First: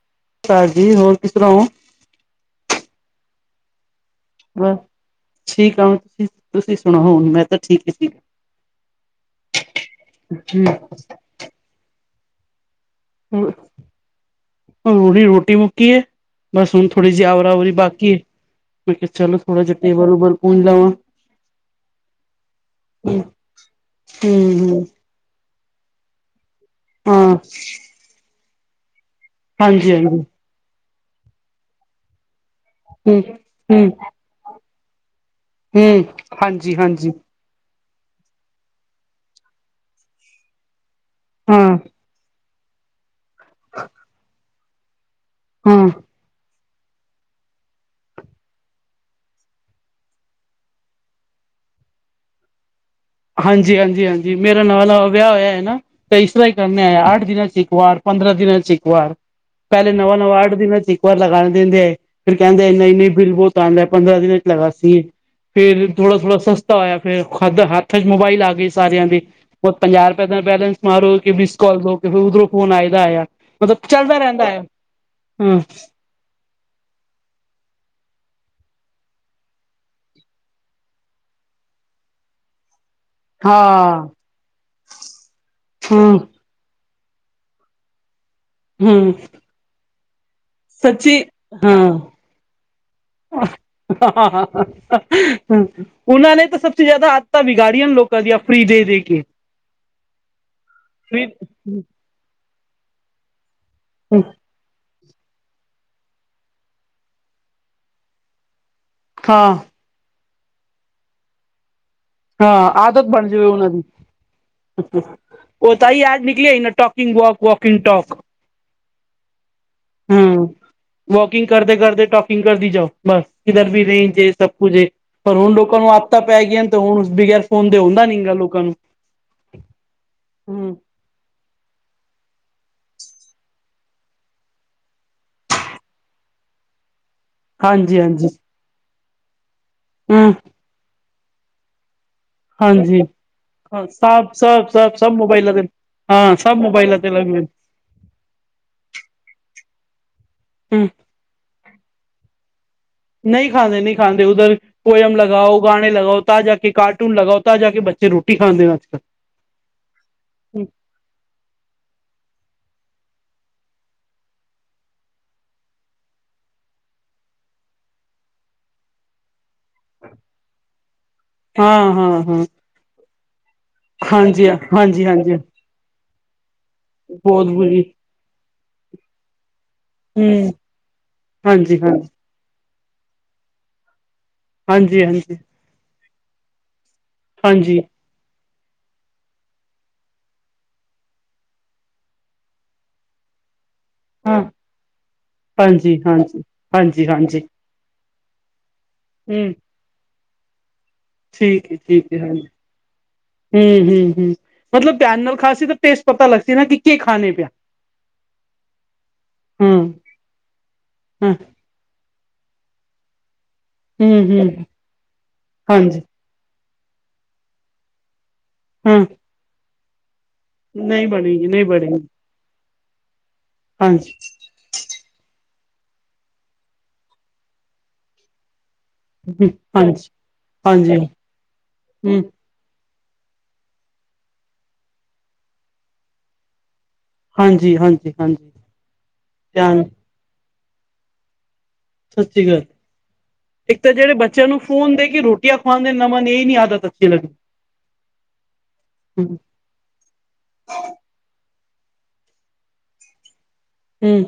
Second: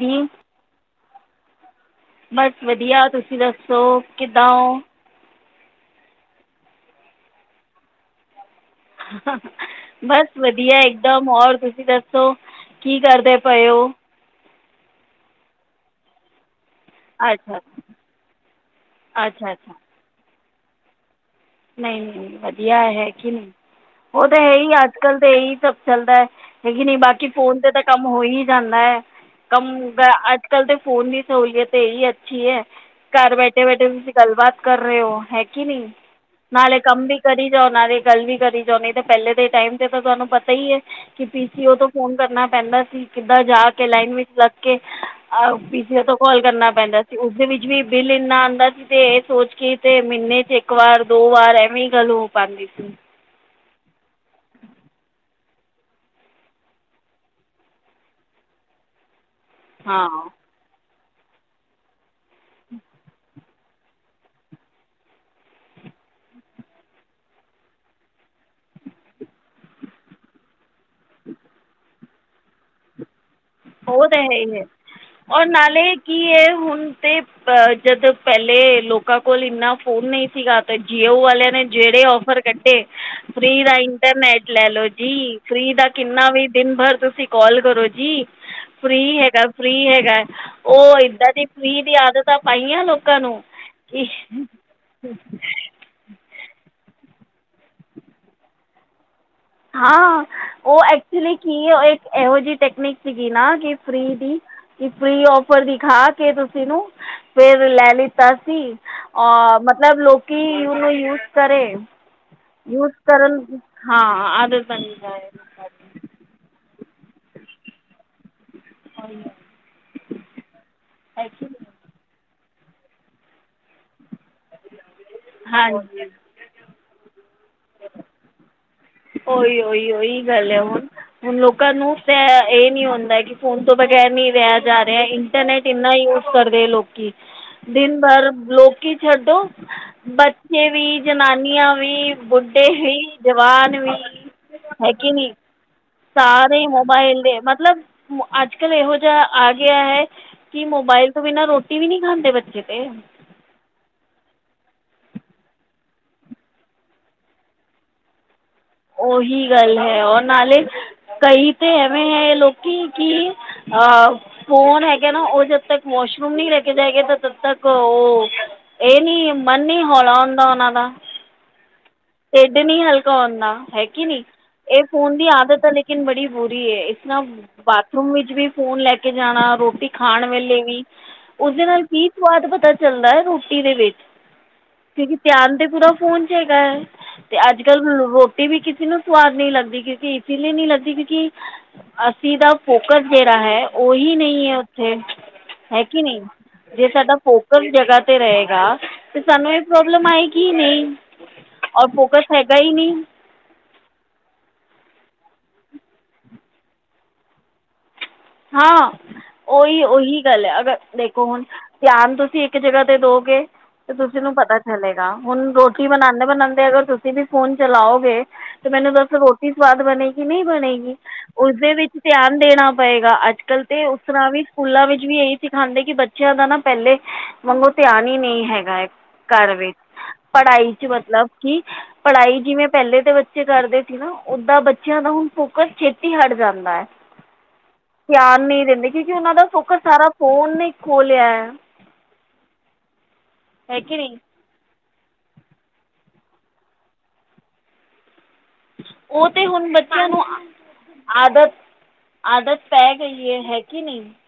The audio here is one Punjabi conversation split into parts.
ਜੀ ਭੈਨ ਜੀ ਹੋਰ ਕਿਸ ਤਰਾਂ ਓਂ। ਬਸ ਵਦੀਆ ਤੁਸੀਂ ਦੱਸੋ ਕਿੱਦਾਂ ਬਸ ਓਂ। ਠੀਕ ਆਂ ਤੁਸੀਂ ਤੁਸੀਂ ਸੁਨਾਓ ਹੁਨ ਮੈਂ ਤਾਂ ਠੀਕ ਏ ਠੀਕ ਆਂ। ਬਸ ਠੀਕ ਵਦੀਆ ਇਕਦਮ ਹੋਰ ਤੁਸੀਂ ਦੱਸੋ ਕੀ ਕਰਦੇ ਪਏ ਓਂ। ਰੋਜ਼ੀ ਰੋਟੀ ਮੁੱਕੀ ਐ ਬਸ ਹੁਨ ਥੋੜੀ ਜੀ ਆਵਾ ਅੱਛਾ ਜਾਵੀ ਬਾਕੀ ਏ ਮੈਂ ਕਿਆ ਚਲੋ ਅੱਛਾ ਥੋੜਾ ਅੱਛਾ ਜਾ ਟੇਬਲ ਟੁਬਲ ਪੂੰਜ ਲਵਾਂ। ਨਈਂ-ਨਈਂ ਵਦੀਆ ਹੈ ਹੂੰ ਕੇ ਨਈਂ ਓ ਤਾਂ ਹੈਈ ਹੂੰ ਅੱਜ-ਕੱਲ ਤਾਂ ਏਈ ਸਬ ਚੱਲਦਾ ਐ। ਹੈਗੀ ਨਈਂ ਬਾਕੀ ਹਾਂ ਫੋਨ ਤੇ ਤਾਂ ਕੰਮ ਹੋ ਈ ਜਾਂਦਾ ਐ, ਕੰਮ ਹਾਂਜੀ ਹਾਂਜੀ ਤਾਂ ਹੂੰ ਅੱਜ ਕੱਲ ਤੇ ਫੋਨ ਦੀ ਸਹੂਲੀਅਤ ਇਹੀ ਅੱਛੀ ਹੈ ਘਰ ਬੈਠੇ ਬੈਠੇ। ਗੱਲਬਾਤ ਕਰ ਰਹੇ ਹੋ ਹੈ। ਕਿ ਨਹੀਂ ਹਮ। ਨਾਲੇ ਕੰਮ ਵੀ ਕਰੀ ਜਾਓ ਨਾਲੇ ਗੱਲ ਵੀ ਕਰੀ ਜਾਣੀ ਤੇ ਪਹਿਲੇ ਦੇ ਟਾਈਮ ਤੇ ਤਾਂ ਤੁਹਾਨੂੰ ਪਤਾ ਹੀ ਹੈ। ਕਿ ਪੀ ਹਾਂ ਸੀ ਓ ਤੋਂ ਫੋਨ ਕਰਨਾ ਪੈਂਦਾ ਸੀ ਕਿੱਦਾਂ ਜਾ ਕੇ ਲਾਈਨ ਵਿੱਚ ਲੱਗ ਕੇ। ਆ ਹਾਂ ਪਜ ਤਾਂ। ਕਾਲ ਕਰਨਾ ਪੈਂਦਾ ਸੀ ਉਸਦੇ ਵਿੱਚ ਵੀ ਬਿੱਲ ਇੰਨਾ ਆਉਂਦਾ ਸੀ ਤੇ ਇਹ ਸੋਚ ਕੇ ਤੇ ਮਹੀਨੇ ਚੱ ਇੱਕ ਵਾਰ। ਦੋ ਵਾਰ ਐਵੇਂ ਹੀ ਗੱਲ ਹੋ ਪਾਉਂਦੀ ਸੀ। ਹਾਂਜੀ ਹਾਂਜੀ ਹਾਂਜੀ ਮੇਰਾ ਨਵਾਂ ਨਵਾਂ ਵਿਆਹ ਹੋਇਆ ਹੈ ਨਾ। ਤਾਂ ਇਸ ਤਰਾਂ ਹੀ ਕਰਨਾ ਹੈ। ਅੱਠ ਦਿਨਾਂ ਚ ਇੱਕ ਵਾਰ ਪੰਦਰਾਂ ਦਿਨਾਂ ਚ ਇੱਕ ਵਾਰ। ਪਹਿਲੇ ਨਵਾਂ ਹਾਂ ਨਵਾਂ ਅੱਠ ਦਿਨਾਂ ਤੇ ਇੱਕ ਵਾਰ ਲਗਾਉਣ ਦਿੰਦੇ ਆ ਫਿਰ ਕਹਿੰਦੇ ਇੰਨਾ ਇੰਨੀੇ ਬਿਲ ਬਹੁਤ। ਪੰਦਰਾਂ ਦਿਨ ਚੱ ਲੱਗਾ ਸੀ ਫਿਰ ਥੋੜਾ-ਥੋੜਾ ਸਸਤਾ ਹੋਇਆ ਫਿਰ ਖਾਦਾ ਹੈ। ਹੱਥਾਂ ਚੱ ਮੋਬਾਈਲ ਆ ਗਏ ਸਾਰਿਆਂ ਦੇ। ਪੰਜਾਹ ਰੁਪਏ ਦਾ ਬੈਲੈਂਸ ਮਾਰੋ ਕਿ ਮਿਸ ਕਾਲ ਦੋ ਕਿ ਫਿਰ ਉਧਰੋਂ ਫੋਨ ਆਏ ਦਾ ਆਇਆ। ਮਤਲੱਬ ਉਹ ਚਲਦਾ ਤਾਂ ਰਹਿੰਦਾ ਹੀ ਹੈ ਔਰ ਹਮ। ਨਾਲੇ ਕੀ ਇਹ ਹੁਣ ਤੇ। ਅ ਜਦ ਪਹਿਲੇ ਲੋਕਾਂ ਕੋਲ ਇੰਨਾ ਫੋਨ ਨਹੀਂ ਸੀਗਾ ਤੇ ਜੀਓ ਵਾਲਿਆਂ ਨੇ ਜਿਹੜੇ। ਕੱਢੇ ਫ੍ਰੀ ਦਾ ਹਾਂ, ਇੰਟਰਨੈਟ ਲੈ ਲੋ ਜੀ ਫ੍ਰੀ ਦਾ ਹੂੰ, ਕਿੰਨਾ ਵੀ। ਦਿਨ ਭਰ ਤੁਸੀਂ ਕਾਲ ਕਰੋ ਜੀ ਹੂੰ। ਫ੍ਰੀ ਹੈਗਾ ਫ੍ਰੀ ਹੈਗਾ। ਉਹ ਸੱਚੀ ਇਦਾਂ ਦੀ ਫ੍ਰੀ ਦੀ ਆਦਤਾਂ ਪਾਈਆਂ ਲੋਕਾਂ ਨੂੰ। ਕਿ ਹਾ ਹਾ ਹਾ। ਉਹਨਾਂ ਨੇ ਤਾਂ ਸਭ ਤੋਂ ਜ਼ਿਆਦਾ ਆਦਤਾਂ ਵਿਗਾੜੀਆਂ ਲੋਕਾਂ ਦੀਆਂ ਫ੍ਰੀ ਦੇ ਦੇ ਕੇ। ਹਾਂ ਉਹ ਐਕਚੁਲੀ ਕੀ ਉਹ ਇੱਕ ਇਹੋ ਜਿਹੀ ਟੈਕਨੀਕ ਸੀਗੀ ਨਾ ਕਿ। ਪ੍ਰੀਤੀ। ਫ੍ਰੀ ਔਫਰ ਦਿਖਾ ਕੇ ਤੁਸੀਂ ਨੂੰ ਫਿਰ ਲੈ ਲਿੱਤਾ ਸੀ ਅ। ਹਾਂ-ਹਾਂ ਮਤਲੱਬ ਲੋਕੀ ਉਹਨੂੰ ਯੂਜ ਕਰੇ। ਹਾਂ ਯੂਜ ਆਦਤ ਬਣ ਕਰਨ ਜਾਵੇ ਉਹਨਾਂ ਦੀ। ਹਾਂ ਆਦਤ ਬਣ ਜਾਏ ਉਹ ਤਾਂ ਹੀ ਆਜ ਨਿਕਲੀ ਨਾ ਟੋਕਿੰਗ ਵਕ ਵੋਕਿੰਗ ਟੋਕ। ਹਾਂ। ਹਮ ਵੋਕਿੰਗ ਕਰਦੇ ਕਰਦੇ ਟੋਕਿੰਗ ਕਰਦੀ ਜਾਓ ਬਸ ਇਧਰ ਵੀ ਰੇਂਜ ਦੇ। ਸਭ ਕੁੱਝ ਪਰ ਹੁਣ ਲੋਕਾਂ ਨੂੰ ਹਾਂਜੀ ਆਦਤਾਂ ਪੈ ਗਈਆਂ ਤੇ ਹੁਣ ਉਸ ਬਗੈਰ ਫੋਨ ਤੇ ਹੁੰਦਾ ਨਹੀਂ ਗਾ ਲੋਕਾਂ ਨੂੰ। ਉਹੀ ਉਹੀ ਉਹੀ ਗੱਲ ਹੈ ਹਮ ਹੁਣ। ਹੁਣ ਲੋਕਾਂ ਨੂੰ ਤੇ ਇਹ ਨੀ ਹੁੰਦਾ ਕਿ ਫੋਨ ਤੋਂ ਬਗੈਰ ਨੀ ਰਿਹਾ ਜਾ ਰਿਹਾ। ਇੰਟਰਨੈਟ ਇੰਨਾ ਯੂਜ ਕਰਦੇ ਆ ਲੋਕੀ। ਹਾਂਜੀ ਦਿਨ ਭਰ ਹਾਂਜੀ ਲੋਕ ਲੋਕੀ ਛੱਡੋ। ਹਮ ਬੱਚੇ ਵੀ ਜ਼ਨਾਨੀਆਂ ਵੀ ਬੁੱਢੇ ਵੀ ਜਵਾਨ ਵੀ। ਸਪ ਸਭ। ਸਭ ਹੈਗੇ ਸਭ ਨੀ ਮੋਬਾਈਲਾਂ ਦੇ ਹਾਂ ਸਭ ਸਾਰੇ ਮੋਬਾਈਲਾਂ ਤੇ ਮੋਬਾਇਲ ਲੱਗ ਦੇ ਮਤਲੱਬ। ਅੱਜ ਕੱਲ੍ਹ ਇਹੋ ਜਿਹਾ ਆ ਗਿਆ ਹੈ ਕਿ ਹਮ ਮੋਬਾਇਲ। ਬਿਨਾਂ ਰੋਟੀ ਵੀ ਨੀ ਖਾਂਦੇ ਬੱਚੇ ਤੇ। ਨਹੀਂ ਖਾਂਦੇ ਨਹੀਂ ਖਾਂਦੇ ਉੱਧਰ। ਪੋਇਮ ਲਗਾਓ ਗਾਣੇ ਲਗਾਓ ਤਾਂ ਜਾ ਕੇ ਕਾਰਟੂਨ ਲਗਾਓ ਤਾਂ ਜਾ ਕੇ ਬੱਚੇ ਰੋਟੀ ਖਾਂਦੇ ਅੱਜ ਕੱਲ। ਉਹੀ ਗੱਲ ਹੈ ਉਹ ਨਾਲੇ ਕਈ ਤੇ ਐਵੇਂ ਹੈ ਲੋਕੀ ਕੀ। ਆਹ। ਫੋਨ ਹੈਗਾ ਨਾ ਉਹ ਜਦ ਤੱਕ ਵਾਸ਼ਰੂਮ ਨਹੀਂ ਲੈ ਕੇ ਜਾਏਗਾ ਤਦ ਤੱਕ ਉਹ। ਇਹ ਨੀ ਮਨ ਹੀ ਹੌਲਾ ਹੁੰਦਾ ਉਹਨਾਂ ਦਾ। ਹਾਂ- ਹਾਂ। ਹਾਂ ਢਿੱਡ ਨੀ ਹਲਕਾ ਹੁੰਦਾ ਹੈ ਕੀ ਨੀ ਹਾਂਜੀ ਇਹ ਹਾਂਜੀ ਫੋਨ ਦੀ ਹਾਂਜੀ ਆਦਤ ਆ, ਲੇਕੀਨ ਬੜੀ ਬੁਰੀ ਹੈ ਇਸ ਤਰਾਂ ਬਹੁਤ ਬੁਰੀ ਬਾਥਰੂਮ ਵਿੱਚ ਵੀ ਫੋਨ ਲੈ ਕੇ ਜਾਣਾ, ਰੋਟੀ- ਖਾਣ ਹਮ ਵੇਲੇ ਵੀ ਉਸਦੇ ਹਾਂਜੀ ਨਾਲ ਕੀ ਹਾਂਜੀ ਸਵਾਦ ਪਤਾ ਚੱਲਦਾ ਹੈ ਰੋਟੀ ਦੇ ਵਿੱਚ। ਹਾਂਜੀ ਕਿਉਂਕਿ ਹਾਂਜੀ ਧਿਆਨ ਤੇ ਪੂਰਾ ਫੋਨ ਚ ਹੈਗਾ ਹੈ, ਤੇ ਅੱਜ ਹਾਂਜੀ ਕੱਲ ਰਟੀ ਵੀ ਕਿਸੇ ਨੂੰ ਸਵਾਦ ਨੀ ਲੱਗਦੀ ਕਿਉਂਕਿ ਇਸ ਲਈ ਨੀ ਲੱਦੀ ਕਿਉਂਕਿ, ਅਸੀਂ ਦਾ ਫੋਕਸ ਜਿਹੜਾ ਹੈ, ਉਹੀ ਹਾਂ ਨਹੀਂ ਹੈ ਉੱਥੇ ਹੈ ਹਾਂਜੀ ਕੀ ਨੀ, ਹਾਂਜੀ ਜੇ ਹਾਂਜੀ ਸਾਡਾ ਹਾਂਜੀ ਫੋਕਸ ਜਗਾ ਤੇ ਰਹੇਗਾ ਤੇ ਸਾਨੂੰ ਹਮ ਇਹ ਪ੍ਰੋਬਲਮ ਆਏਗੀ ਹੀ ਨਹੀਂ। ਠੀਕ ਹੈ- ਔਰ ਠੀਕ ਹੈ ਫੋਕਸ ਹਾਂਜੀ। ਹੈਗਾ ਹੀ ਨਹੀਂ ਹੂੰ-ਹੂੰ, ਹੂੰ ਮਤਲਬ ਧਿਆਨ ਨਾਲ ਖਾਸੀ ਤਾਂ ਟੇਸਟ ਪਤਾ ਲੱਗ ਸੀ ਨਾ ਕਿ, ਕੀ ਖਾਣੇ ਪਿਆ। ਹਾਂ ਉਹੀ- ਹਮ ਉਹੀ ਗੱਲ ਹੈ ਅਗਰ ਦੇਖੋ ਹ ਹੁਨ- ਧਿਆਨ ਤੁਸੀਂ ਇੱਕ ਜਗਾ ਤੇ ਦੋਗੇ, ਤੇ ਤੁਸੀਂ ਨੂੰ ਹਮ ਹਮ ਪਤਾ ਚਲੇਗਾ ਹੁਣ ਰੋਟੀ ਹਾਂਜੀ ਬਣਾਂਦੇ- ਬਣਾਂਦੇ ਅਗਰ ਤੁਸੀਂ ਵੀ ਫੋਨ ਚਲਾਓਗੇ, ਤੇ ਮੈਨੂੰ ਹਾਂ ਦੱਸੋ ਰੋਟੀ ਸਵਾਦ ਬਣੇਗੀ ਨਹੀਂ ਬਣੇਗੀ ਨਹੀਂ ਬਣੇਗੀ ਨਹੀਂ ਉਸਦੇ ਵਿੱਚ ਬਣੇਗੀ ਧਿਆਨ, ਦੇਣਾ ਪਏਗਾ ਅੱਜ ਕੱਲ ਤੇ ਉਸ ਹਾਂਜੀ ਤਰਾਂ ਵੀ, ਸਕੂਲਾਂ ਵਿੱਚ ਵੀ ਇਹੀ ਸਿਖਾਉਂਦੇ ਕਿ ਬੱਚਿਆਂ ਦਾ ਨਾ ਪਹਿਲੇ ਵਾਂਗੋ ਧਿਆਨ ਹੀ ਨਹੀਂ ਹੈਗਾ ਹੈ। ਘਰ ਵਿੱਚ ਹਾਂਜੀ ਪੜਾਈ ਚ ਹਾਂਜੀ ਮਤਲਬ ਕਿ ਹਮ ਪੜਾਈ ਜਿਵੇਂ, ਪਹਿਲੇ ਤੇ ਬੱਚੇ ਕਰਦੇ ਸੀ ਨਾ ਓਦਾਂ ਬੱਚਿਆਂ ਦਾ ਹੁਣ ਫੋਕਸ ਛੇਤੀ ਹਟ ਜਾਂਦਾ ਹੈ। ਹਾਂਜੀ- ਹਾਂਜੀ। ਧਿਆਨ ਹਾਂਜੀ ਨਹੀਂ ਦਿੰਦੇ, ਕਿਉਂਕਿ ਉਹਨਾਂ ਦਾ ਫੋਕਸ ਧਿਆਨ ਸਾਰਾ ਫੋਨ ਨੇ ਖੋ ਲਿਆ ਹੈ। ਸਤਿ ਸ਼੍ਰੀ ਅਕਾਲ, ਹੈ ਇੱਕ ਤਾਂ ਕਿ ਜਿਹੜੇ ਨਹੀਂ ਬੱਚੇ- ਬੱਚਿਆਂ ਨੂੰ ਫੋਨ ਦੇ ਕੇ ਰੋਟੀਆਂ ਖਵਾਉਣ ਦੇ ਨਾ ਮਨ ਇਹ ਨੀ ਆਦਤ ਅਛੀ ਲਗ- ਉਹ ਤੇ ਹੁਣ ਬੱਚਿਆਂ ਨੂੰ ਆਦਤ- ਆਦਤ ਪੈ ਗਈ ਹੈ ਹੈਗੀ। ਕੀ ਨਹੀਂ ਹਮ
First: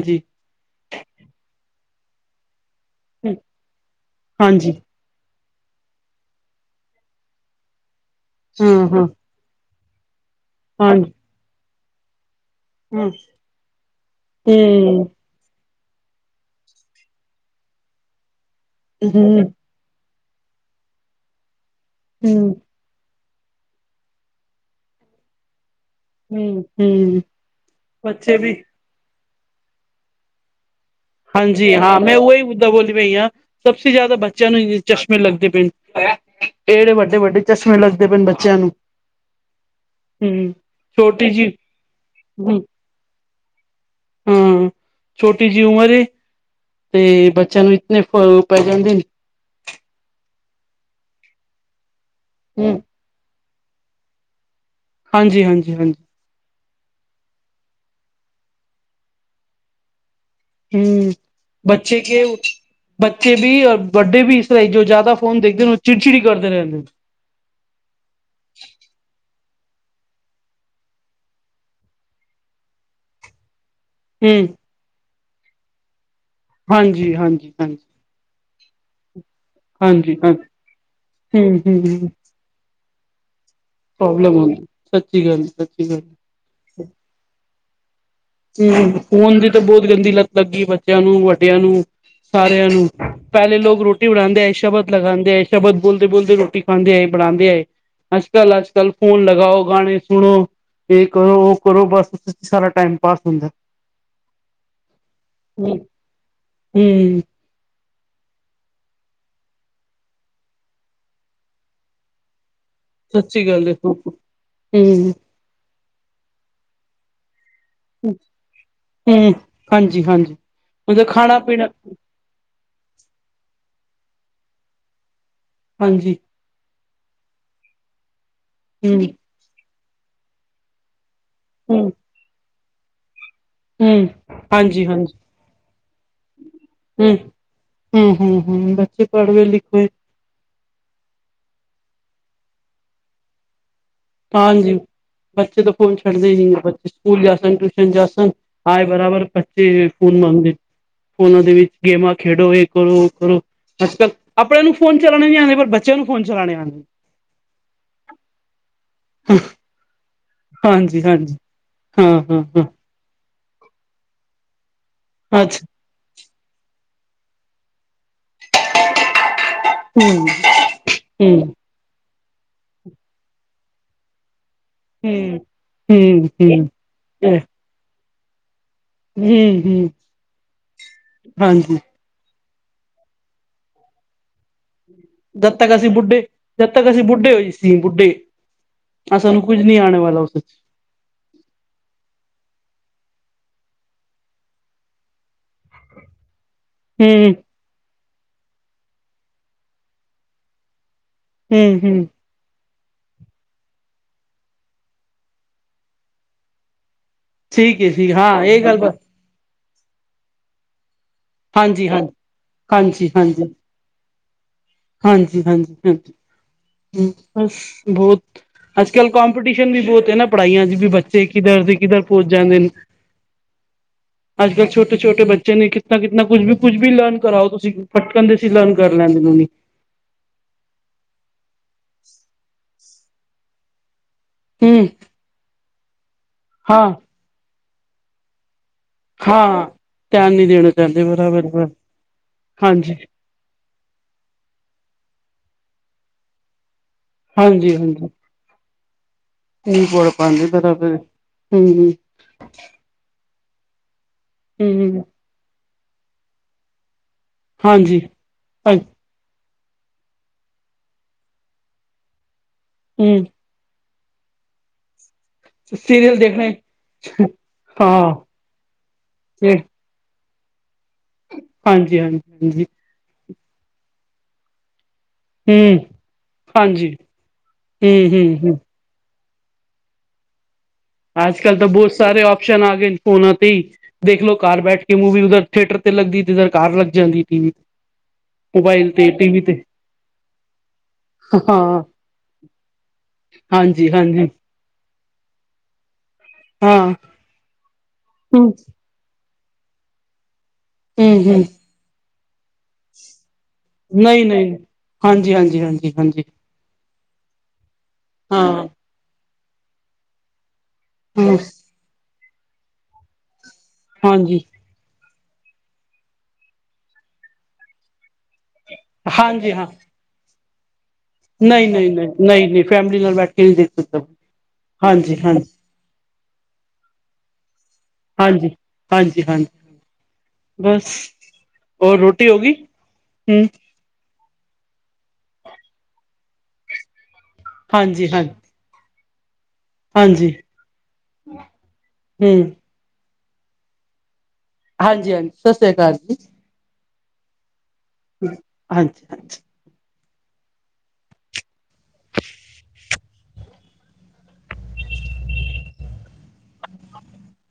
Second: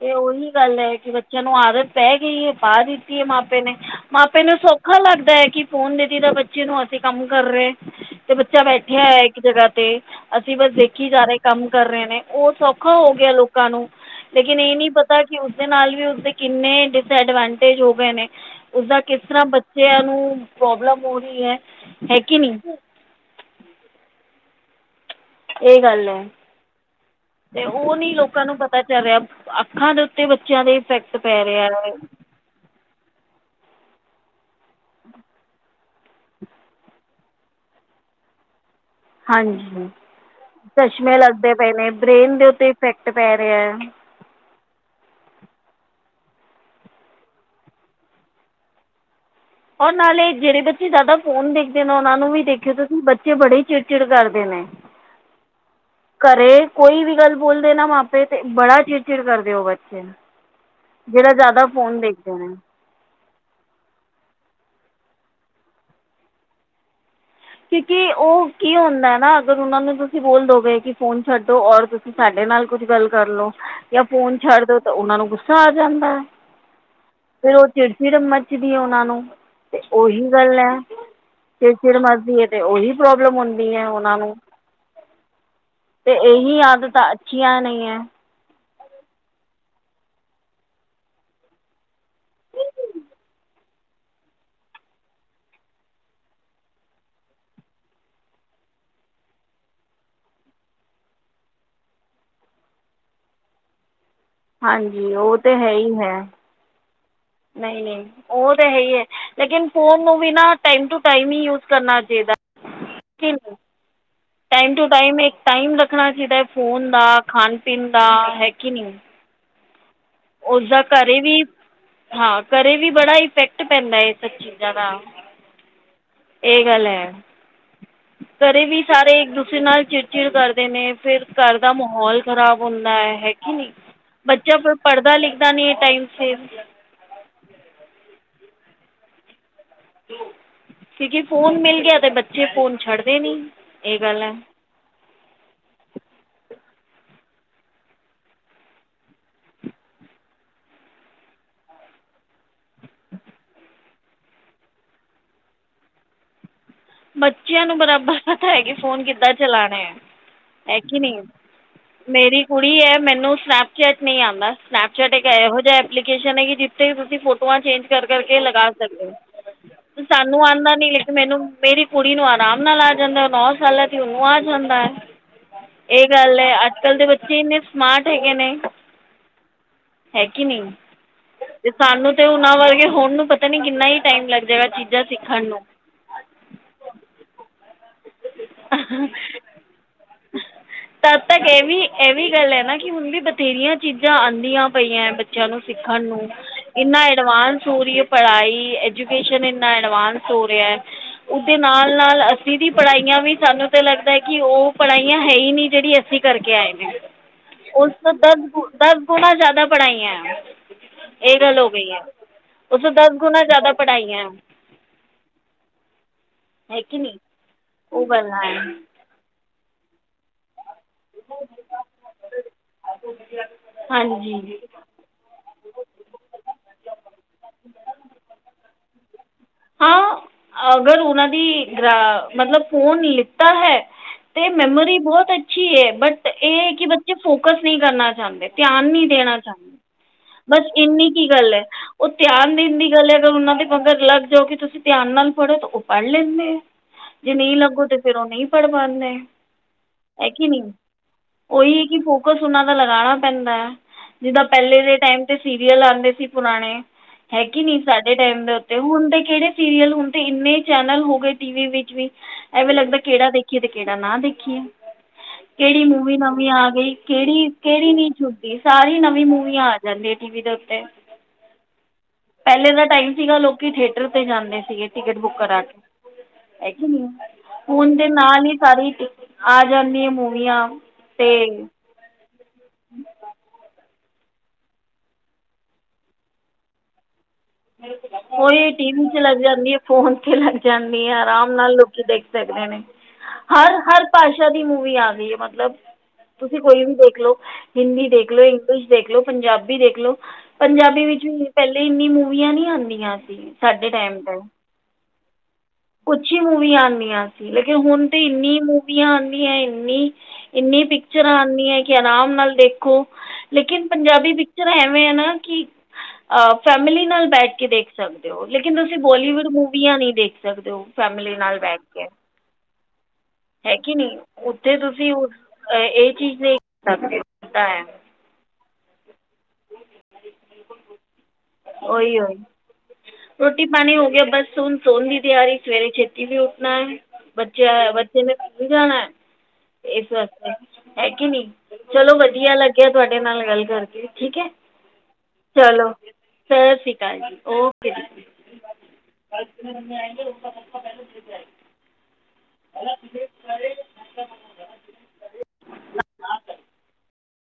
ਤੇ ਉਹੀ ਗੱਲ ਹੈ ਕਿ ਬੱਚਿਆਂ ਨੂੰ ਆਦਤ ਪੈ ਗਈ ਹੈ ਬਾਅਦ ਚ, ਕੀ ਮਾਪੇ ਨੇ, ਮਾਪੇ ਨੂੰ ਹਾਂਜੀ ਸੌਖਾ ਲੱਗਦਾ ਹੈ ਕਿ ਫੋਨ ਦੇਤੀ ਤਾਂ ਬੱਚੇ ਨੂੰ ਅਸੀਂ ਕੰਮ ਕਰ ਰਹੇ। ਤੇ ਬੱਚਾ ਹਾਂ ਬੈਠਿਆ ਹਾਂ ਐ ਇੱਕ ਜਗਾ ਤੇ ਅਸੀਂ ਬਸ ਦੇਖੀ ਹਾਂਜੀ ਜਾ ਰਹੇ ਕੰਮ ਕਰ ਰਹੇ ਨੇ ਉਹ ਸਭ, ਸੋਖਾ ਹੂੰ ਹੋ ਗਿਆ ਲੋਕਾਂ ਨੂੰ ਲੇਕਿਨ ਇਹ ਨੀ ਪਤਾ ਕੀ ਉਸਦੇ ਨਾਲ ਵੀ ਉਸਦੇ ਕਿੰਨੇ ਡਿਸਐਡਵਾਂਟੇਜ ਹੋ ਗਏ ਨੇ, ਉਸਦਾ ਕਿਸ ਤਰਾਂ ਹੂੰ ਬੱਚਿਆਂ ਨੂੰ ਪ੍ਰੋਬਲਮ ਹੋ ਰਹੀ ਹੈ ਹੈ ਕੀ ਹੂੰ ਨੀ। ਓ ਗੱਲ ਹੈ ਹੂੰ ਹੂੰ ਤੇ ਉਹ ਨੀ ਬੱਚੇ ਲੋਕਾਂ ਵੀ ਨੂੰ ਪਤਾ, ਪਤਾ ਚੱਲ ਰਿਹਾ, ਅੱਖਾਂ ਦੇ ਉੱਤੇ ਬੱਚਿਆਂ ਦੇ ਇਫੈਕਟ ਪੈ ਰਿਹਾ ਹਾਂਜੀ ਹੈ ਹਾਂ ਮੈਂ ਉਹੀ ਮੁੱਦਾ ਬੋਲੀ ਪਈ ਹਾਂ ਸਭ ਸੇ ਜ਼ਿਆਦਾ ਬੱਚਿਆਂ ਨੂੰ ਇ ਚਸ਼ਮੇ ਲੱਗਦੇ ਪਏ। ਇਹੜੇ ਵੱਡੇ- ਵੱਡੇ ਚਸ਼ਮੇ ਲੱਗਦੇ ਪਏ ਨ ਬੱਚਿਆਂ ਨੂੰ। ਹਾਂਜੀ ਹੂੰ ਚਸ਼ਮੇ ਛੋਟੀ ਜੀ ਲੱਗਦੇ ਪਏ ਨੇ ਬ੍ਰੇਨ ਦੇ ਉੱਤੇ ਇਫੈਕਟ ਪੈ ਰਿਹਾ। ਹੂੰ ਛੋਟੀ ਜਿਹੀ ਉਮਰ ਏ ਤੇ ਬੱਚਿਆਂ ਨੂੰ ਇਤੇ ਫ ਪੈ ਜਾਂਦੇ ਨੇ। ਔਰ ਨਾਲੇ ਜਿਹੜੇ ਬੱਚੇ ਜ਼ਿਆਦਾ ਫੋਨ ਦੇਖਦੇ ਨੇ ਉਹਨਾਂ ਨੂੰ ਵੀ ਦੇਖਿਓ ਹੂੰ ਤੁਸੀਂ ਬ- ਬੱਚੇ ਬੜੇ ਚਿੜ- ਚਿੜ ਕਰਦੇ ਨੇ। ਹਾਂਜੀ- ਹਾਂਜੀ, ਹਾਂਜੀ। ਘਰੇ ਕੋਈ ਵੀ ਗੱਲ ਬੋਲਦੇ ਨਾ ਮਾਪੇ ਤੇ ਬੜਾ ਚਿੜ- ਚਿੜ ਕਰਦੇ ਉਹ ਬੱਚੇ ਨਾ। ਹੂੰ ਜਿਹੜਾ ਜ਼ਿਆਦਾ ਫੋਨ ਬੱਚੇ ਦੇਖ ਕੇ ਦੇ ਨੇ। ਬੱਚੇ ਵੀ ਔਰ ਵੱਡੇ ਵੀ ਇਸ ਤਰਾਂ ਹੀ ਜੋ ਜ਼ਿਆਦਾ ਫੋਨ ਦੇਖਦੇ ਉਹ ਚਿੜ-ਚਿੜੀ ਈ ਕਰਦੇ ਰਹਦੇ। ਕਿਉਂਕਿ ਉਹ ਕੀ ਹੁੰਦਾ ਨਾ ਅਗਰ ਉਹਨਾਂ ਨੂੰ ਤੁਸੀਂ ਬੋਲ ਦੋਗੇ ਕਿ ਫੋਨ ਛੱਡੋ ਔਰ ਤੁਸੀਂ। ਸਾਡੇ ਨਾਲ ਕੁੱਝ ਗੱਲ ਕਰਲੋ ਜਾਂ ਫੋਨ ਹੂੰ ਛੱਡ ਦੋ ਤਾਂ ਉਹਨਾਂ ਨੂੰ ਗੁੱਸਾ ਆ ਜਾਂਦਾ ਹੈ। ਹਾਂਜੀ- ਹਾਂਜੀ ਹਾਂਜੀ- ਫਿਰ ਮੱਚਦੀ ਹੈ ਉਹਨਾਂ ਨੂੰ, ਤੇ ਹਾਂਜੀ ਉਹੀ ਹਾਂਜੀ ਗੱਲ ਹੈ, ਹੂੰ ਤੇ ਫਿਰ ਮ ਹੂੰ ਏ ਤੇ, ਉਹੀ ਪ੍ਰੋਬਲਮ ਹੋਣੀ ਪ੍ਰੋਬਲਮ ਹੁੰਦੀ, ਸੱਚੀ ਗੱਲ -ਸੱਚੀ ਗੱਲ ਅਤੇ ਇਹੀ ਆਦਤਾ ਅੱਛੀੀਆਂ ਨਈ ਐ ਜੀ ਫੋਨ ਦੀ ਤਾਂ ਬਹੁਤ ਗੰਦੀ ਲੱਤ ਲੱਗੀ, ਬੱਚਿਆਂ ਨੂੰ ਵੱ, ਡਿਆਂ ਨੂੰ, ਸਾਰਿਆਂ ਨੂੰ ਪਹਿਲੇ ਲੋਕ ਰੋਟੀ ਬਣਾਦੇ ਏ ਸ਼ਬਦ ਲਗਾਦੇ ਏ ਸ਼ਬਦ ਬੋਲਦੇ- ਬੋਲਦੇ ਰੋਟੀ ਪਾਦੇ ਏ ਬਣਾਉਂਦੇ ਹੈਏ ਅੱਜ -ਕੱਲ ਅੱਜ -ਕੱਲ ਫੋਨ ਲਗਾਓ ਗਾਣੇ ਸੁਣੋ ਇਹ ਕਰੋ, ਉਹ ਕਰੋ, ਬਸ ਸਾਰਾ ਟਾਈਮ ਪਾਸ ਹੁੰਦਾ ਹਾਂਜੀ, ਉਹ ਤੇ ਹੈ ਹੀ ਹੈ ਹੇ ਈ ਨਹੀ- ਨਈ ਉਹ ਤਾਂ ਹੈ ਈ ਹੈ, ਲੇਕਿਨ ਫੋਨ ਨੂੰ ਵੀ ਨਾ ਟਾਈਮ, ਟੂ ਟਾਈਮ ਈ ਯੂਜ ਕਰਨਾ ਚਾਹੀਦਾ ਕਿ ਸੱਚੀ ਨਹੀਂ ਗੱਲ ਏ, ਬ ਕੁ ਟਾਈਮ ਟੂ ਟਾਈਮ ਇੱਕ ਟਾਈਮ ਰੱਖਣਾ ਚਾਹੀਦਾ, ਫੋਨ ਦਾ, ਖਾਣ ਪੀਣ ਦਾ, ਹੈ ਕਿ ਨਈ ਹੂੰ ਹਾਂਜੀ -ਹਾਂਜੀ ਉਦੋ ਖਾਣਾ ਵੀ ਪੀਣਾ ਹਾਂ, ਘਰੇ ਵੀ ਬੜਾ ਇਫੈਕਟ ਪੈਂਦਾ ਏ, ਸਭ ਚੀਜ਼ਾਂ ਦਾ ਹਾਂਜੀ। ਏ ਗੱਲ ਐ ਘਰੇ ਵੀ ਹੂੰ ਸਾਰੇ, ਇੱਕ ਦੂਸਰੇ ਨਾਲ ਚਿੜ -ਚਿੜ ਕਰਦੇ ਨੇ, ਫਿਰ ਘਰ ਦਾ ਹੂੰ ਮਾਹੌਲ ਖ਼ਰਾਬ ਹੁੰਦਾ ਹੈ ਕਿ ਨਹੀ, ਹੂੰ ਬੱਚਾ ਹਾਂਜੀ ਪੜ੍ਹਦਾ -ਲਿਖਦਾ ਨਈ ਟਾਈਮ ਸਿਰ ਹਮ -ਹਮ ਹਮ- ਹਮ, ਬੱਚੇ ਪੜ੍ਹਦੇ -ਲਿਖਦੇ ਤੇ ਜੇ ਫੋਨ ਮਿਲ ਗਿਆ ਤੇ, ਬੱਚੇ ਫੋਨ ਛੱਡਦੇ ਨਈ ਹਾਂਜੀ, ਬੱਚੇ ਤੇ ਫੋਨ ਛੱਡਦੇ ਨਈ ਬੱਚੇ ਸਕੂਲ ਜਾ ਸੰਣ ਟਿਊਸ਼ਨ ਜਾ ਸੰਣ ਹਾਏ ਬਰਾਬਰ ਪੱਚੀ ਪੁਣ ਆਦੀ ਫੋਨਾਂ ਦੇ ਵਿੱਚ, ਗੇਮਾਂ ਖੇਡੋ, ਇਹ ਕਰੋ ਉਹ ਕਰੋ ਅੱਜ- ਕੱਲ ਆਪਣੇਿਆਂ ਨੂੰ ਫੋਨ ਚਲਾਉਣੇ ਨਈ ਆਣੇ, ਪਰ ਬੱਚਿਆਂ ਨੂੰ ਫੋਨ ਚਲਾਣੇ ਆਣੇ ਬੱਚਿਆਂ ਨੂੰ ਬਰਾਬਰ ਪਤਾ ਹੈ ਕਿ, ਫੋਨ ਕਿੱਦਾਂ ਚਲਾਣੇ ਆਂ ਹੈ ਕੀ ਨਈ, ਹਾਂਜੀ-ਹਾਂਜੀ ਮੇਰੀ ਹਾਂ-ਹਾਂ-ਹਾਂ ਕੁੜੀ ਕੇ ਐ ਮੈਨੂੰ ਸਨੈਪਚੈਟ ਨਹੀਂ ਆਦਾ, ਸਨੈਪਚੈਟ ਇੱਕ ਇਹੋ ਅੱਛਾ ਜਿਹਾ ਐ ਲੀਕੇਸ਼ਨ ਹੈਗੀ, ਜਿੱਥੇ ਵੀ ਤੁਸੀਂ ਫੋਟੋਆਂ ਚੇਂ ਕਰ -ਕਰ ਕੇ ਲਗਾ ਸਕਦੇ ਨੇ, ਸਾਨੂੰ ਹੂੰ-ਹੂੰ-ਹੂੰ-ਹੂੰ ਆਂਦਾ ਨਈ ਮੈਨੂੰ ਮੇਰੀ ਕੁੜੀ ਨੂੰ, ਆਰਾਮ ਨਾਲ ਆ ਜਾਂਦਾ, ਬਾਰਾਂ ਸਾਲਾਂ ਦੀ ਉਹਨੂੰ ਆ ਜਾਂਦਾ ਇਹ ਗੱਲ ਏ, ਅੱਜ- ਕੱਲ ਦੇ ਐ ਬੱਚੇ ਇੰਨੇ ਸਮਾਰਟ ਹੈਗੇ ਨੇ ਹੂੰ-ਹੂੰ ਹੈ ਕੀ ਨਹੀਂ, ਤੇ ਹਾਂਜੀ ਪਾ ਲੋਂ ਤੇ, ਉਹਨਾਂ ਵਰਗੇ ਹੋਣ ਨੂੰ, ਪਤਾ ਨੀ ਕਿੰਨਾ ਹੀ ਟਾਈਮ ਲੱਗ ਜਾਏਗਾ ਜੇ ਤੱਦ ਤਕ, ਅਸੀਂ ਬੁੱਢੇ ਜਦ ਤੱਕ ਅਸੀਂ, ਬੁੱਢੇ ਹੋਏ ਸੀ। ਬੁੱਢੀ, ਤਾ ਸਾਨੂੰ ਕੁੱਝ ਨੀ ਆਣੇ ਵਾਲਾ ਉਸ ਚ ਤਦ ਤੱਕ ਇਹ ਵੀ ਇਹ ਵੀ, ਗੱਲ ਹੈ ਨਾ ਕਿ ਹੁਣ ਵੀ ਬਥੇਰੀਆਂ ਚੀਜ਼ਾਂ ਆਦੀਆਂ ਪਈਆਂ ਚਲੋ ਸਿੱਖਣ ਨੂੰ ਇੰਨਾ ਐਡਵਾਂਸ ਹੋ ਰਹੀ ਈ ਪੜ੍ਹਾਈ, ਐਜੂਕੇਸ਼ਨ ਇੰਨਾ ਐਡਵਾਂਸ ਹੋ ਰਿਹਾ ਉਹਦੇ, ਨਾਲ- ਹੂੰ-ਹੂੰ-ਹੂੰ ਨਾਲ ਅ ਦੀਦੀ ਪੜ੍ਹਾਈਆਂ ਵੀ ਸਾਨੂੰ ਤੇ ਲੱਗਦਾ ਹੈ ਕਿ, ਉਹ ਪੜ੍ਹਾਈਆਂ ਹੈ ਹੀ ਨਈ, ਜਿਹੜੀ ਅਸੀਂ ਕਰਕੇ ਆਏ ਆ ਠੀਕ ਹੁਣ ਹੈ ਠੀਕ ਤਾ, ਦਸ ਹਾਂ ਇਹ ਗੱਲ ਬ -ਦਸ ਗੁਣਾਾਂ ਜ਼ਿਆਦਾ ਪੜ੍ਹਾਈਆਂ ਏ ਗੱਲ ਹੋ ਹਾਂਜੀ ਗਈ ਹੈ, ਹਾਂਜੀ ਉਸ ਤੋਂ ਹਾਂਜੀ ਦਸ ਗੁਣਾ ਹਾਂਜੀ ਜ਼ਿਆਦਾ ਪੜ੍ਹਾਈਆ ਹਾਂਜੀ ਹਾਂਜੀ ਹਾਂਜੀ ਹੈ ਕਿ ਹੂ ਨਹੀਂ ਬਸ ਉਹ ਬਹੁਤ ਗੱਲਾਂ ਹੈ ਅਛਾ ਕੱਲ੍ਹ ਕਪੀਟੀਸ਼ਨ ਵੀ ਬਹੁਤ ਹੈ ਨਾ ਪੜ੍ਹਾਈਆਂ ਚੋਂ ਵੀ ਬੱਚੇ ਕਿੱਧਰ ਦੇ ਕਿੱਧਰ ਪੁੱਜ ਜਾਂਦੇ ਨੇ ਅੱਜ ਹਾਂਜੀ ਕੱਲ ਛੋਟੇ ਛੋਟੇ ਬੱਚੇ ਨੇ ਕਿਥ ਤਾ ਕਿਤਨਾ ਕੁੱਝ ਵੀ ਲਰਨ ਕਰਾਓ ਤੁਸੀਂ ਫਟਕਣ ਦੇ ਸੀ ਲਰਨ ਕਰ ਲੈਂਦੇ ਨੇ ਉਨੂੰ ਹਾਂ, ਅਗਰ ਉਹਨਾਂ ਦੀ ਰਾ ਮਤਲਬ ਫੋਨ ਲਿੱਤਾ ਹੈ ਤੇ ਹਮ ਮੈਮੋਰੀ ਬਹੁਤ ਅੱਛੀ ਹੈ, ਬਟ ਇਹ ਕਿ ਹਾਂ ਬੱਚੇ ਫੋਕਸ ਨਹੀਂ ਕਰਨਾ ਚਾਹਦੇ ਧਿਆਨ ਨਹੀਂ ਦੇਣਾ ਹਾਂ ਚਾਹਦੇ, ਧਿਆਨ ਨਹੀਂ ਬਸ ਦੇਣਾ ਚਾਹੁੰਦੇ ਇੰਨੀ ਕੀ ਬਰਾਬਰ ਗੱਲ ਹੈ, ਬਰ ਉਹ ਧਿਆਨ ਦੇਣ ਦੀ ਹਾਂਜੀ ਗੱਲ ਹੈ ਤੋ ਉਹਨਾਂ ਦੇ ਮਗਰ ਲੱਗ ਜਾਓ ਕਿ ਤੁਸੀਂ ਧਿਆਨ ਨਾਲ ਪੜ੍ਹੋ ਤਾਂ ਉਹ ਪੜ੍ਹ ਲੈਂਦੇ ਆ ਜੇ ਨਈ ਹਾਂਜੀ ਲੱਗੋ ਤੇ ਹਾਂਜੀ ਫੇਰ ਉਹ ਨਹੀਂ ਪੜ ਪਾਦੇ ਨਹੀਂ ਪੜ ਹੈ ਪਾਉਂਦੇ ਕਿ ਨਹੀਂ ਬਰਾਬਰ ਹਮ ਉਹੀ ਹੈ ਹਮ ਕਿ ਫੋਕਸ ਉਹਨਾ ਦਾ ਲਗਾਣਾ ਪੈਂਦਾ ਐ, ਜਿੱਦਾਂ ਪਹਿਲੇ ਹਮ ਦੇ ਹਮ ਟਾਈਮ ਤੇ ਸੀਰੀਅਲ ਆਦੇ ਸੀ ਪੁਰਾਣੇ, ਹੈਗੇ ਕੀ ਨੀ ਹਾਂਜੀ ਸਾਡੇ ਟਾਈਮ ਦੇ ਉੱਤੇ, ਹੁਣ ਤੇ ਕਿਹੜੇ ਸੀਰੀਅਲ, ਹੁਣ ਤੇ ਇੰਨੇ ਚੈਨਲ ਹੋ ਗਏ ਟੀਵੀ ਵਿੱਚ ਵੀ। ਐ ਵੀ ਲੱਗਦਾ, ਹਮ ਕਿਹੜਾ ਦੇਖੀਏ ਤੇ ਕਿਹੜਾ ਨਾ ਦੇਖੀਏ। ਕਿਹੜੀ ਮੂਵੀ ਸੀਰੀਅਲ ਨਵੀਂ ਦੇਖਣੇ ਆ ਗਈ, ਕਿਹੜੀ ਕਿਹੜੀ ਨੀ ਹਾਂ ਛੂਟੀ, ਸਾਰੀ ਨਵੀਂ ਮੂਵੀ ਤੇ ਆ ਗ ਜਾਂਦੀ ਐ, ਟੀ ਵੀ ਦੇ ਉੱਤੇ, ਹਾਂਜੀ ਹਾਂਜੀ ਹਾਂਜੀ ਪਹਿਲੇ ਦਾ ਟਾਈਮ ਸੀਗਾ ਲੋ ਕੀ ਥਿਏਟਰ ਤੇ ਜਾਂਦੇ ਸੀਗੇ। ਟਿਕਟ ਬੁੱਕ ਕਰਾਨ, ਹੂੰ ਹੈ ਕੇ ਹਾਂਜੀ ਨੀ, ਹੁਣ ਤੇ ਹੂੰ ਹੂੰ ਨਾਲ ਹੀ ਹੂੰ ਸਾਰੀ ਟਿ ਆ ਜਾਂਦੀ ਆ ਮੂਵੀਆਂ। ਅੱਜ ਕੱਲ ਅਤੇ ਤਾਂ ਬਹੁਤ ਸਾਰੇ ਆਪਸ਼ਨ ਆ ਗਏ ਨੇ ਫੋਨਾਂ ਤੇ ਹੀ। ਦੇਖਲੋ ਘਰ ਬੈਠ ਕੇ ਮੂਵੀ ਉਧਰ ਥੀਏਟਰ ਤੇ ਲੱਗਦੀ ਤੇ, ਇਧਰ ਘਰ ਲੱਗ ਜਾਂਦੀ। ਨਿਲਤ [inaudible] ਉਹੀ ਟੀ ਮੋਬਾਇਲ ਵੀ ਤੇ 'ਚ ਟੀਵੀ ਲੱਗ ਤੇ ਜਾਂਦੀ ਐ, ਫੋਨ ਤੇ ਲੱਗ ਜਾਂਦੀ ਆ, ਆਰਾਮ ਨਾਲ ਹਾਂ ਲੋਕੀ ਦੇਖ ਸਕਦੇ ਨੇ। ਹਰ ਹਾਂਜੀ ਹਰ ਹਾਂਜੀ। ਭਾਸ਼ਾ ਦੀ ਮੂਵੀ ਆ ਗਈ ਐ, ਮਤਲਬ ਤੁਸੀਂ ਹਾਂ ਕੋਈ ਵੀ ਦੇਖਲੋ ਹਿੰਦੀ ਦੇਖ ਲਓ ਹੂੰ ਇੰਗਲਿਸ਼ ਦੇਖਲੋ ਪੰਜਾਬੀ ਦੇਖਲੋ, ਪੰਜਾਬੀ ਹੂੰ ਵਿੱਚ ਹੂੰ ਵੀ ਪਹਿਲੇ ਇੰਨੀ ਮੂਵੀਆਂ ਨੀ ਆਂਦੀ ਆਂਦੀਆਂ ਸੀ ਸਾਡੇ ਟਾਈਮ ਨਹੀਂ ਤੇ ਨਹੀਂ ਹਾਂਜੀ ਹਾਂਜੀ ਹਾਂਜੀ ਕੁਛ ਹਾਂਜੀ ਮੂਵੀਆਂ ਆਦੀਆਂ ਸੀ, ਲੇਕਿਨ ਹੁਣ ਤੇ ਹਾਂ ਇੰਨੀ ਮੂਵੀਆਂ ਆਦੀਆਂ ਇੰਨੀ ਇੰਨੀ ਹੂੰ ਪਿਕਚਰਾਂ ਆਦੀਆਂ ਐ, ਕਿ ਆਰਾਮ ਨਾਲ ਦੇਖੋਂ ਲੇਕਿਨ ਪੰਜਾਬੀ ਹਾਂਜੀ ਪਿ ਜ਼ਰਾ ਐਵੇਂ ਐ ਨਾ ਕਿ ਫੈਮਿਲੀ ਨਾਲ ਬੈਠ ਕੇ ਦੇਖ ਸਕਦੇ ਹੋ, ਲੇਕਿਨ ਤੁਸੀਂ ਬਲੀਵੁੱਡ ਹਾਂਜੀ ਹਾਂ ਮੂਵੀਆਂ ਨੀ ਦੇਖ ਸਕਦੇ ਹੋ। ਫੈਮਿਲੀ ਨਾਲ ਨਹੀਂ ਬੈਠ ਨਹੀਂ ਕੇ, ਨਹੀਂ ਨਹੀਂ ਨਹੀਂ ਫੈਮਿਲੀ ਨਾਲ ਬੈਠ ਨਹੀਂ ਦੇਖ ਹੈਗੀ ਕੇ ਸਕਦਾ ਨਈ ਉੱਥੇ ਤੁਸੀਂ ਹਾਂਜੀ ਹਾਂਜੀ ਇਹ ਚੀਜ਼ ਨਹੀਂ ਕਰ ਸਕਦੇ, ਏ ਤਾਂ ਹੈ ਹਾਂਜੀ ਹਾਂਜੀ ਹਾਂਜੀ। ਬਸ ਹੋਰ ਉਹੀ ਰੋਟੀ ਉਹੀ ਹੋ ਗਈ ਹੂੰ। ਰੋਟੀ ਪਾਣੀ ਹੋ ਗਿਆ, ਬਸ ਸੋਨ ਸੋਨ ਦੀ ਤਿਆਰੀ, ਸਵੇਰੇ ਛੇਤੀ ਵੀ ਉੱਠਣਾ ਐ ਬੱਚੇ ਹਾਂਜੀ-ਹਾਂਜੀ, ਬੱਚੇ ਹਾਂਜੀ, ਨੇ ਜਾਣਾ, ਇਸ ਹਾਂਜੀ ਵਾਸਤੇ ਹੈ ਕਿ ਨੀ, ਚਲੋਂ ਵਧੀਆ ਹੂੰ, ਲੱ ਗੀਆ ਤੁਹਾਡੇ ਨਾਲ ਗੱਲ ਕਰਕੇ, ਠੀਕ ਐ। ਹਾਂਜੀ ਹਾਂਜੀ, ਸਤਿ ਸ੍ਰੀ ਅਕਾਲ ਜੀ। ਸਤਿ ਸ਼੍ਰੀ ਅਕਾਲ ਜੀ ਓ ਹਾਂਜੀ ਹਾਂਜੀ। ੇ ਆਏਂ ਪਪਾ ਪਹਿ ਲ ਜਾਏਗਾ [inaudible]